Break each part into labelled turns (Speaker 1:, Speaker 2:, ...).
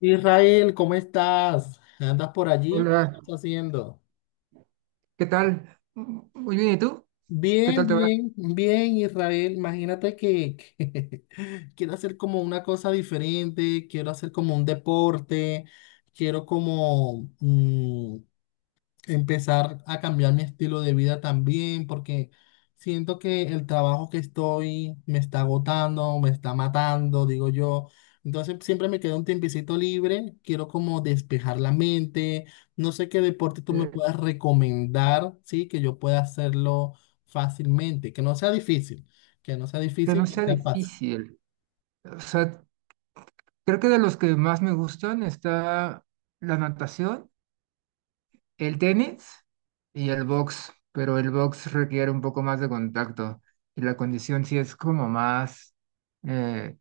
Speaker 1: Israel, ¿cómo estás? ¿Andas por allí? ¿Qué
Speaker 2: Hola,
Speaker 1: estás haciendo?
Speaker 2: ¿qué tal? Muy bien, ¿y tú? ¿Qué
Speaker 1: Bien,
Speaker 2: tal te va?
Speaker 1: bien, bien, Israel. Imagínate que quiero hacer como una cosa diferente, quiero hacer como un deporte, quiero como, empezar a cambiar mi estilo de vida también, porque siento que el trabajo que estoy me está agotando, me está matando, digo yo. Entonces siempre me queda un tiempecito libre, quiero como despejar la mente, no sé qué deporte tú me
Speaker 2: Eh,
Speaker 1: puedas recomendar, ¿sí? Que yo pueda hacerlo fácilmente, que no sea difícil, que no sea
Speaker 2: que
Speaker 1: difícil,
Speaker 2: no
Speaker 1: que
Speaker 2: sea
Speaker 1: sea fácil.
Speaker 2: difícil. O sea, creo que de los que más me gustan está la natación, el tenis y el box, pero el box requiere un poco más de contacto y la condición sí es como más eh,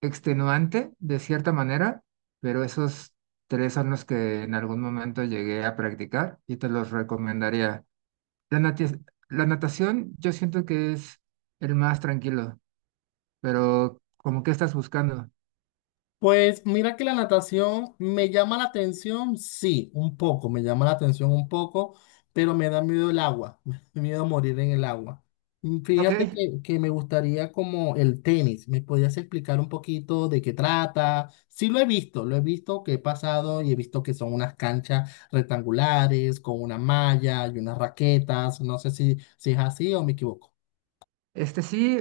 Speaker 2: extenuante de cierta manera, pero esos tres son los que en algún momento llegué a practicar y te los recomendaría. La natia- la natación yo siento que es el más tranquilo, pero como que estás buscando.
Speaker 1: Pues mira que la natación me llama la atención, sí, un poco, me llama la atención un poco, pero me da miedo el agua, me da miedo morir en el agua. Mm,
Speaker 2: Ok,
Speaker 1: Fíjate que me gustaría como el tenis, ¿me podías explicar un poquito de qué trata? Sí lo he visto que he pasado y he visto que son unas canchas rectangulares con una malla y unas raquetas, no sé si es así o me equivoco.
Speaker 2: este sí,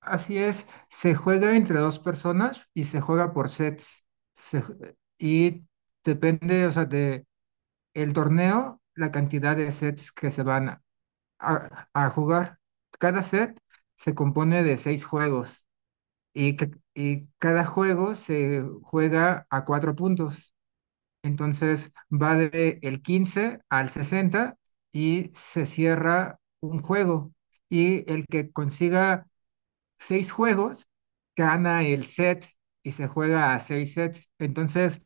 Speaker 2: así es. Se juega entre dos personas y se juega por sets. Se ju- y Depende, o sea, de el torneo, la cantidad de sets que se van a jugar. Cada set se compone de seis juegos y cada juego se juega a cuatro puntos. Entonces va de el 15 al 60 y se cierra un juego. Y el que consiga seis juegos gana el set y se juega a seis sets. Entonces,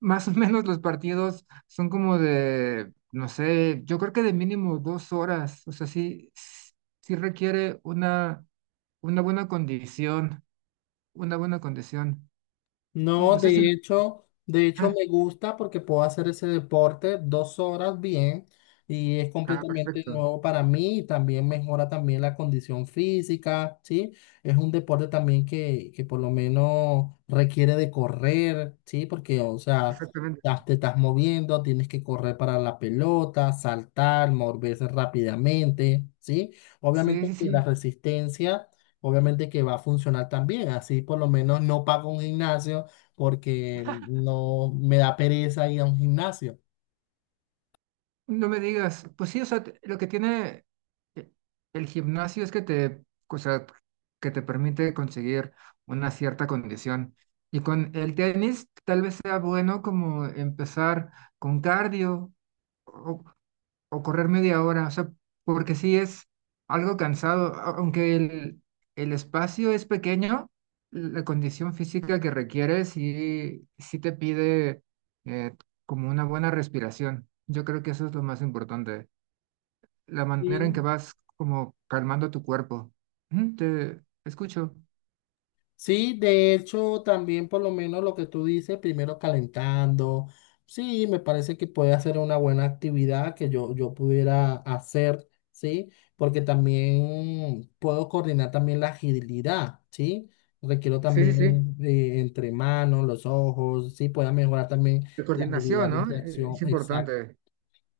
Speaker 2: más o menos los partidos son como de, no sé, yo creo que de mínimo 2 horas. O sea, sí, sí requiere una buena condición, una buena condición.
Speaker 1: No,
Speaker 2: No sé si...
Speaker 1: de hecho,
Speaker 2: Ah,
Speaker 1: me gusta porque puedo hacer ese deporte 2 horas bien y es
Speaker 2: ah,
Speaker 1: completamente
Speaker 2: perfecto,
Speaker 1: nuevo para mí y también mejora también la condición física, ¿sí? Es un deporte también que por lo menos requiere de correr, ¿sí? Porque, o sea,
Speaker 2: exactamente.
Speaker 1: ya te estás moviendo, tienes que correr para la pelota, saltar, moverse rápidamente, ¿sí?
Speaker 2: Sí,
Speaker 1: Obviamente
Speaker 2: sí,
Speaker 1: que la
Speaker 2: sí.
Speaker 1: resistencia... Obviamente que va a funcionar también, así por lo menos no pago un gimnasio, porque no me da pereza ir a un gimnasio.
Speaker 2: No me digas, pues sí, o sea, lo que tiene e- el gimnasio es que te, o sea, que te permite conseguir una cierta condición. Y con el tenis tal vez sea bueno como empezar con cardio o, o correr media hora, o sea, porque sí es algo cansado, aunque el espacio es pequeño, la condición física que requiere sí, sí te pide eh, como una buena respiración. Yo creo que eso es lo más importante, la manera en
Speaker 1: Y
Speaker 2: que vas como calmando tu cuerpo. Ujú. Te escucho.
Speaker 1: sí, de hecho, también por lo menos lo que tú dices, primero calentando, sí, me parece que puede hacer una buena actividad que yo pudiera hacer, sí, porque también puedo coordinar también la agilidad, sí. Requiero
Speaker 2: Sí, sí, sí.
Speaker 1: también entre manos, los ojos, sí, pueda mejorar también
Speaker 2: La
Speaker 1: la agilidad
Speaker 2: coordinación,
Speaker 1: de
Speaker 2: ¿no?
Speaker 1: reacción.
Speaker 2: Es importante.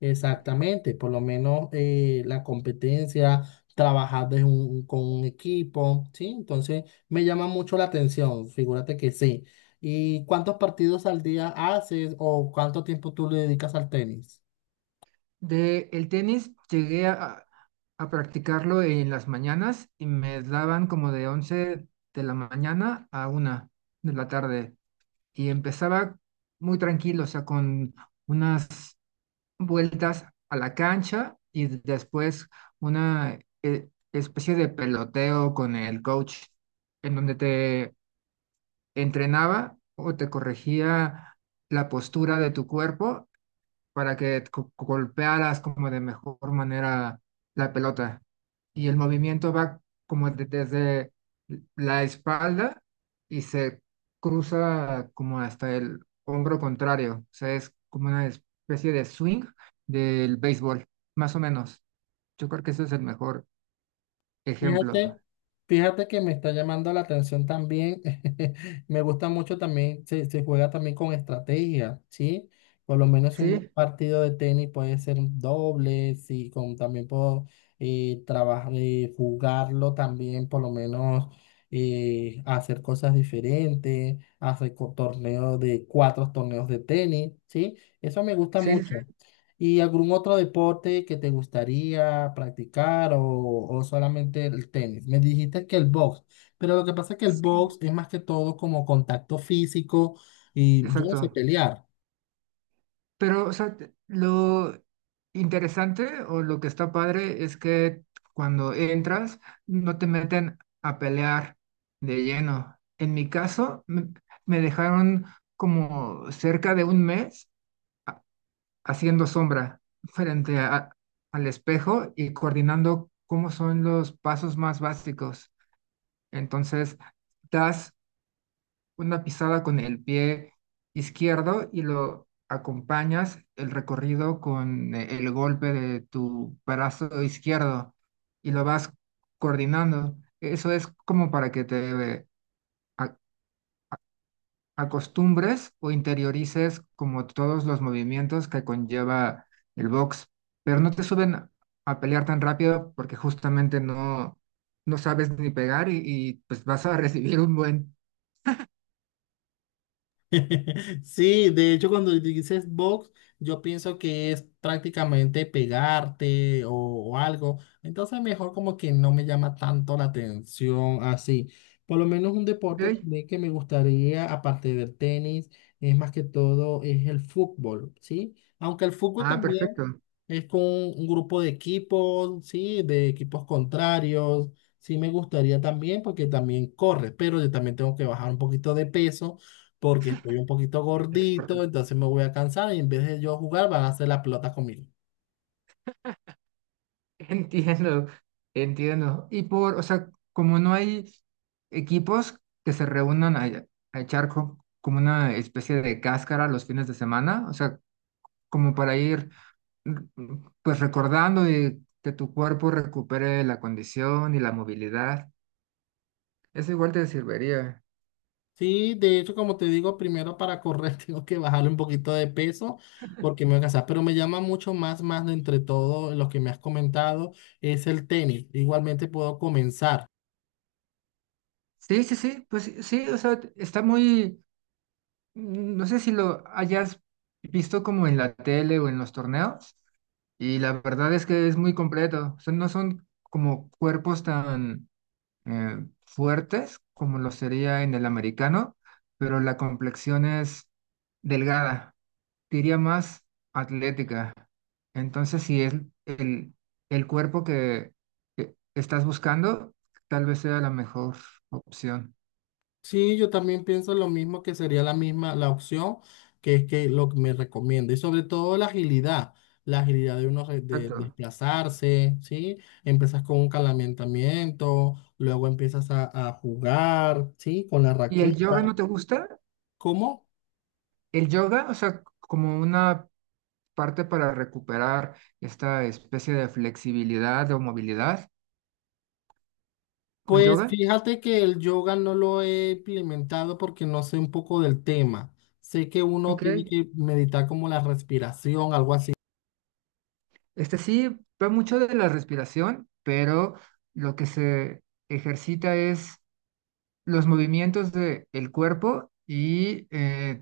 Speaker 1: Exactamente, por lo menos la competencia, trabajar con un equipo, ¿sí? Entonces me llama mucho la atención, figúrate que sí. ¿Y cuántos partidos al día haces o cuánto tiempo tú le dedicas al tenis?
Speaker 2: De el tenis llegué a practicarlo en las mañanas y me daban como de 11 de la mañana a 1 de la tarde y empezaba muy tranquilo, o sea, con unas vueltas a la cancha y después una especie de peloteo con el coach en donde te entrenaba o te corregía la postura de tu cuerpo para que golpearas como de mejor manera la pelota. Y el movimiento va como desde la espalda y se cruza como hasta el hombro contrario. O sea, es como una especie de swing del béisbol, más o menos. Yo creo que ese es el mejor ejemplo.
Speaker 1: Fíjate, fíjate que me está llamando la atención también. Me gusta mucho también, se juega también con estrategia, ¿sí? Por lo menos un
Speaker 2: Sí,
Speaker 1: partido de tenis puede ser un doble, sí, también puedo trabajar, jugarlo también, por lo menos hacer cosas diferentes, torneos de cuatro torneos de tenis, ¿sí? Eso me gusta
Speaker 2: sí, sí,
Speaker 1: mucho. ¿Y algún otro deporte que te gustaría practicar o solamente el tenis? Me dijiste que el box, pero lo que pasa es que el
Speaker 2: sí,
Speaker 1: box es más que todo como contacto físico y yo no sé
Speaker 2: exacto.
Speaker 1: pelear.
Speaker 2: Pero, o sea, lo interesante o lo que está padre es que cuando entras no te meten a pelear de lleno. En mi caso, me dejaron como cerca de un mes haciendo sombra frente al espejo y coordinando cómo son los pasos más básicos. Entonces, das una pisada con el pie izquierdo y lo acompañas el recorrido con el golpe de tu brazo izquierdo y lo vas coordinando. Eso es como para que te a- acostumbres o interiorices como todos los movimientos que conlleva el box, pero no te suben a pelear tan rápido porque justamente no, no sabes ni pegar y, pues vas a recibir un buen...
Speaker 1: Sí, de hecho, cuando dices box, yo pienso que es prácticamente pegarte o algo. Entonces, mejor como que no me llama tanto la atención así. Por lo menos un deporte
Speaker 2: Ok.
Speaker 1: también que me gustaría, aparte del tenis, es más que todo, es el fútbol, ¿sí? Aunque el fútbol
Speaker 2: Ah,
Speaker 1: también
Speaker 2: perfecto.
Speaker 1: es con un grupo de equipos, ¿sí? De equipos contrarios. Sí, me gustaría también, porque también corre, pero yo también tengo que bajar un poquito de peso porque estoy un poquito
Speaker 2: Es
Speaker 1: gordito, entonces me voy a cansar y en vez de yo jugar van a hacer la pelota conmigo.
Speaker 2: Entiendo, entiendo. Y por, o sea, como no hay equipos que se reúnan a echar como una especie de cáscara los fines de semana, o sea, como para ir mm, pues recordando y que tu cuerpo recupere la condición y la movilidad, eso igual te serviría.
Speaker 1: Sí, de hecho, como te digo, primero para correr tengo que bajarle un poquito de peso porque me voy a cansar, pero me llama mucho más, más de entre todo lo que me has comentado es el tenis. Igualmente puedo comenzar.
Speaker 2: Sí, sí, sí, pues sí, sí, o sea, está muy, mm, no sé si lo hayas visto como en la tele o en los torneos. Y la verdad es que es muy completo. O sea, no son como cuerpos tan fuertes como lo sería en el americano, pero la complexión es delgada, diría más atlética. Entonces, si es el, el cuerpo que estás buscando, tal vez sea la mejor opción.
Speaker 1: Sí, yo también pienso lo mismo que sería la misma, la opción que es que lo que me recomienda y sobre todo la agilidad de uno
Speaker 2: Exacto.
Speaker 1: desplazarse, ¿sí? Empiezas con un calentamiento, luego empiezas a jugar, ¿sí? Con la
Speaker 2: ¿Y el yoga no
Speaker 1: raqueta.
Speaker 2: te gusta?
Speaker 1: ¿Cómo?
Speaker 2: El yoga, o sea, como una parte para recuperar esta especie de flexibilidad o movilidad con
Speaker 1: Pues
Speaker 2: yoga.
Speaker 1: fíjate que el yoga no lo he implementado porque no sé un poco del tema. Sé que uno
Speaker 2: Ok,
Speaker 1: tiene que meditar como la respiración, algo así.
Speaker 2: este sí va mucho de la respiración, pero lo que se ejercita es los movimientos del cuerpo y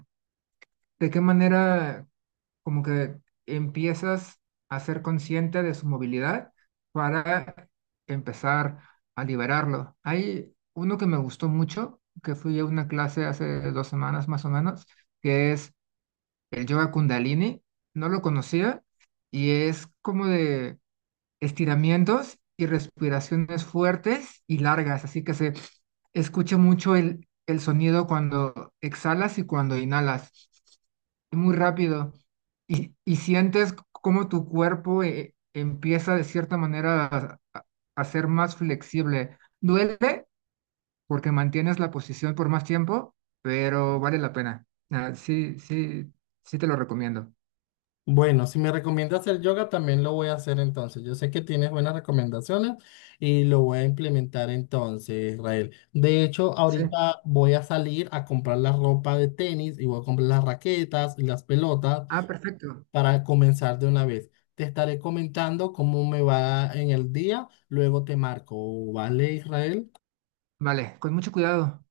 Speaker 2: de qué manera como que empiezas a ser consciente de su movilidad para empezar a liberarlo. Hay uno que me gustó mucho, que fui a una clase hace 2 semanas más o menos, que es el yoga Kundalini. No lo conocía y es como de estiramientos y respiraciones fuertes y largas, así que se escucha mucho el sonido cuando exhalas y cuando inhalas, y muy rápido, y sientes cómo tu cuerpo empieza de cierta manera a ser más flexible. Duele porque mantienes la posición por más tiempo, pero vale la pena. Ah, sí, sí, sí te lo recomiendo.
Speaker 1: Bueno, si me recomiendas hacer yoga, también lo voy a hacer entonces. Yo sé que tienes buenas recomendaciones y lo voy a implementar entonces, Israel. De hecho,
Speaker 2: Sí.
Speaker 1: ahorita voy a salir a comprar la ropa de tenis y voy a comprar las raquetas y las pelotas
Speaker 2: Ah, perfecto.
Speaker 1: para comenzar de una vez. Te estaré comentando cómo me va en el día, luego te marco, ¿vale, Israel?
Speaker 2: Vale, con mucho cuidado.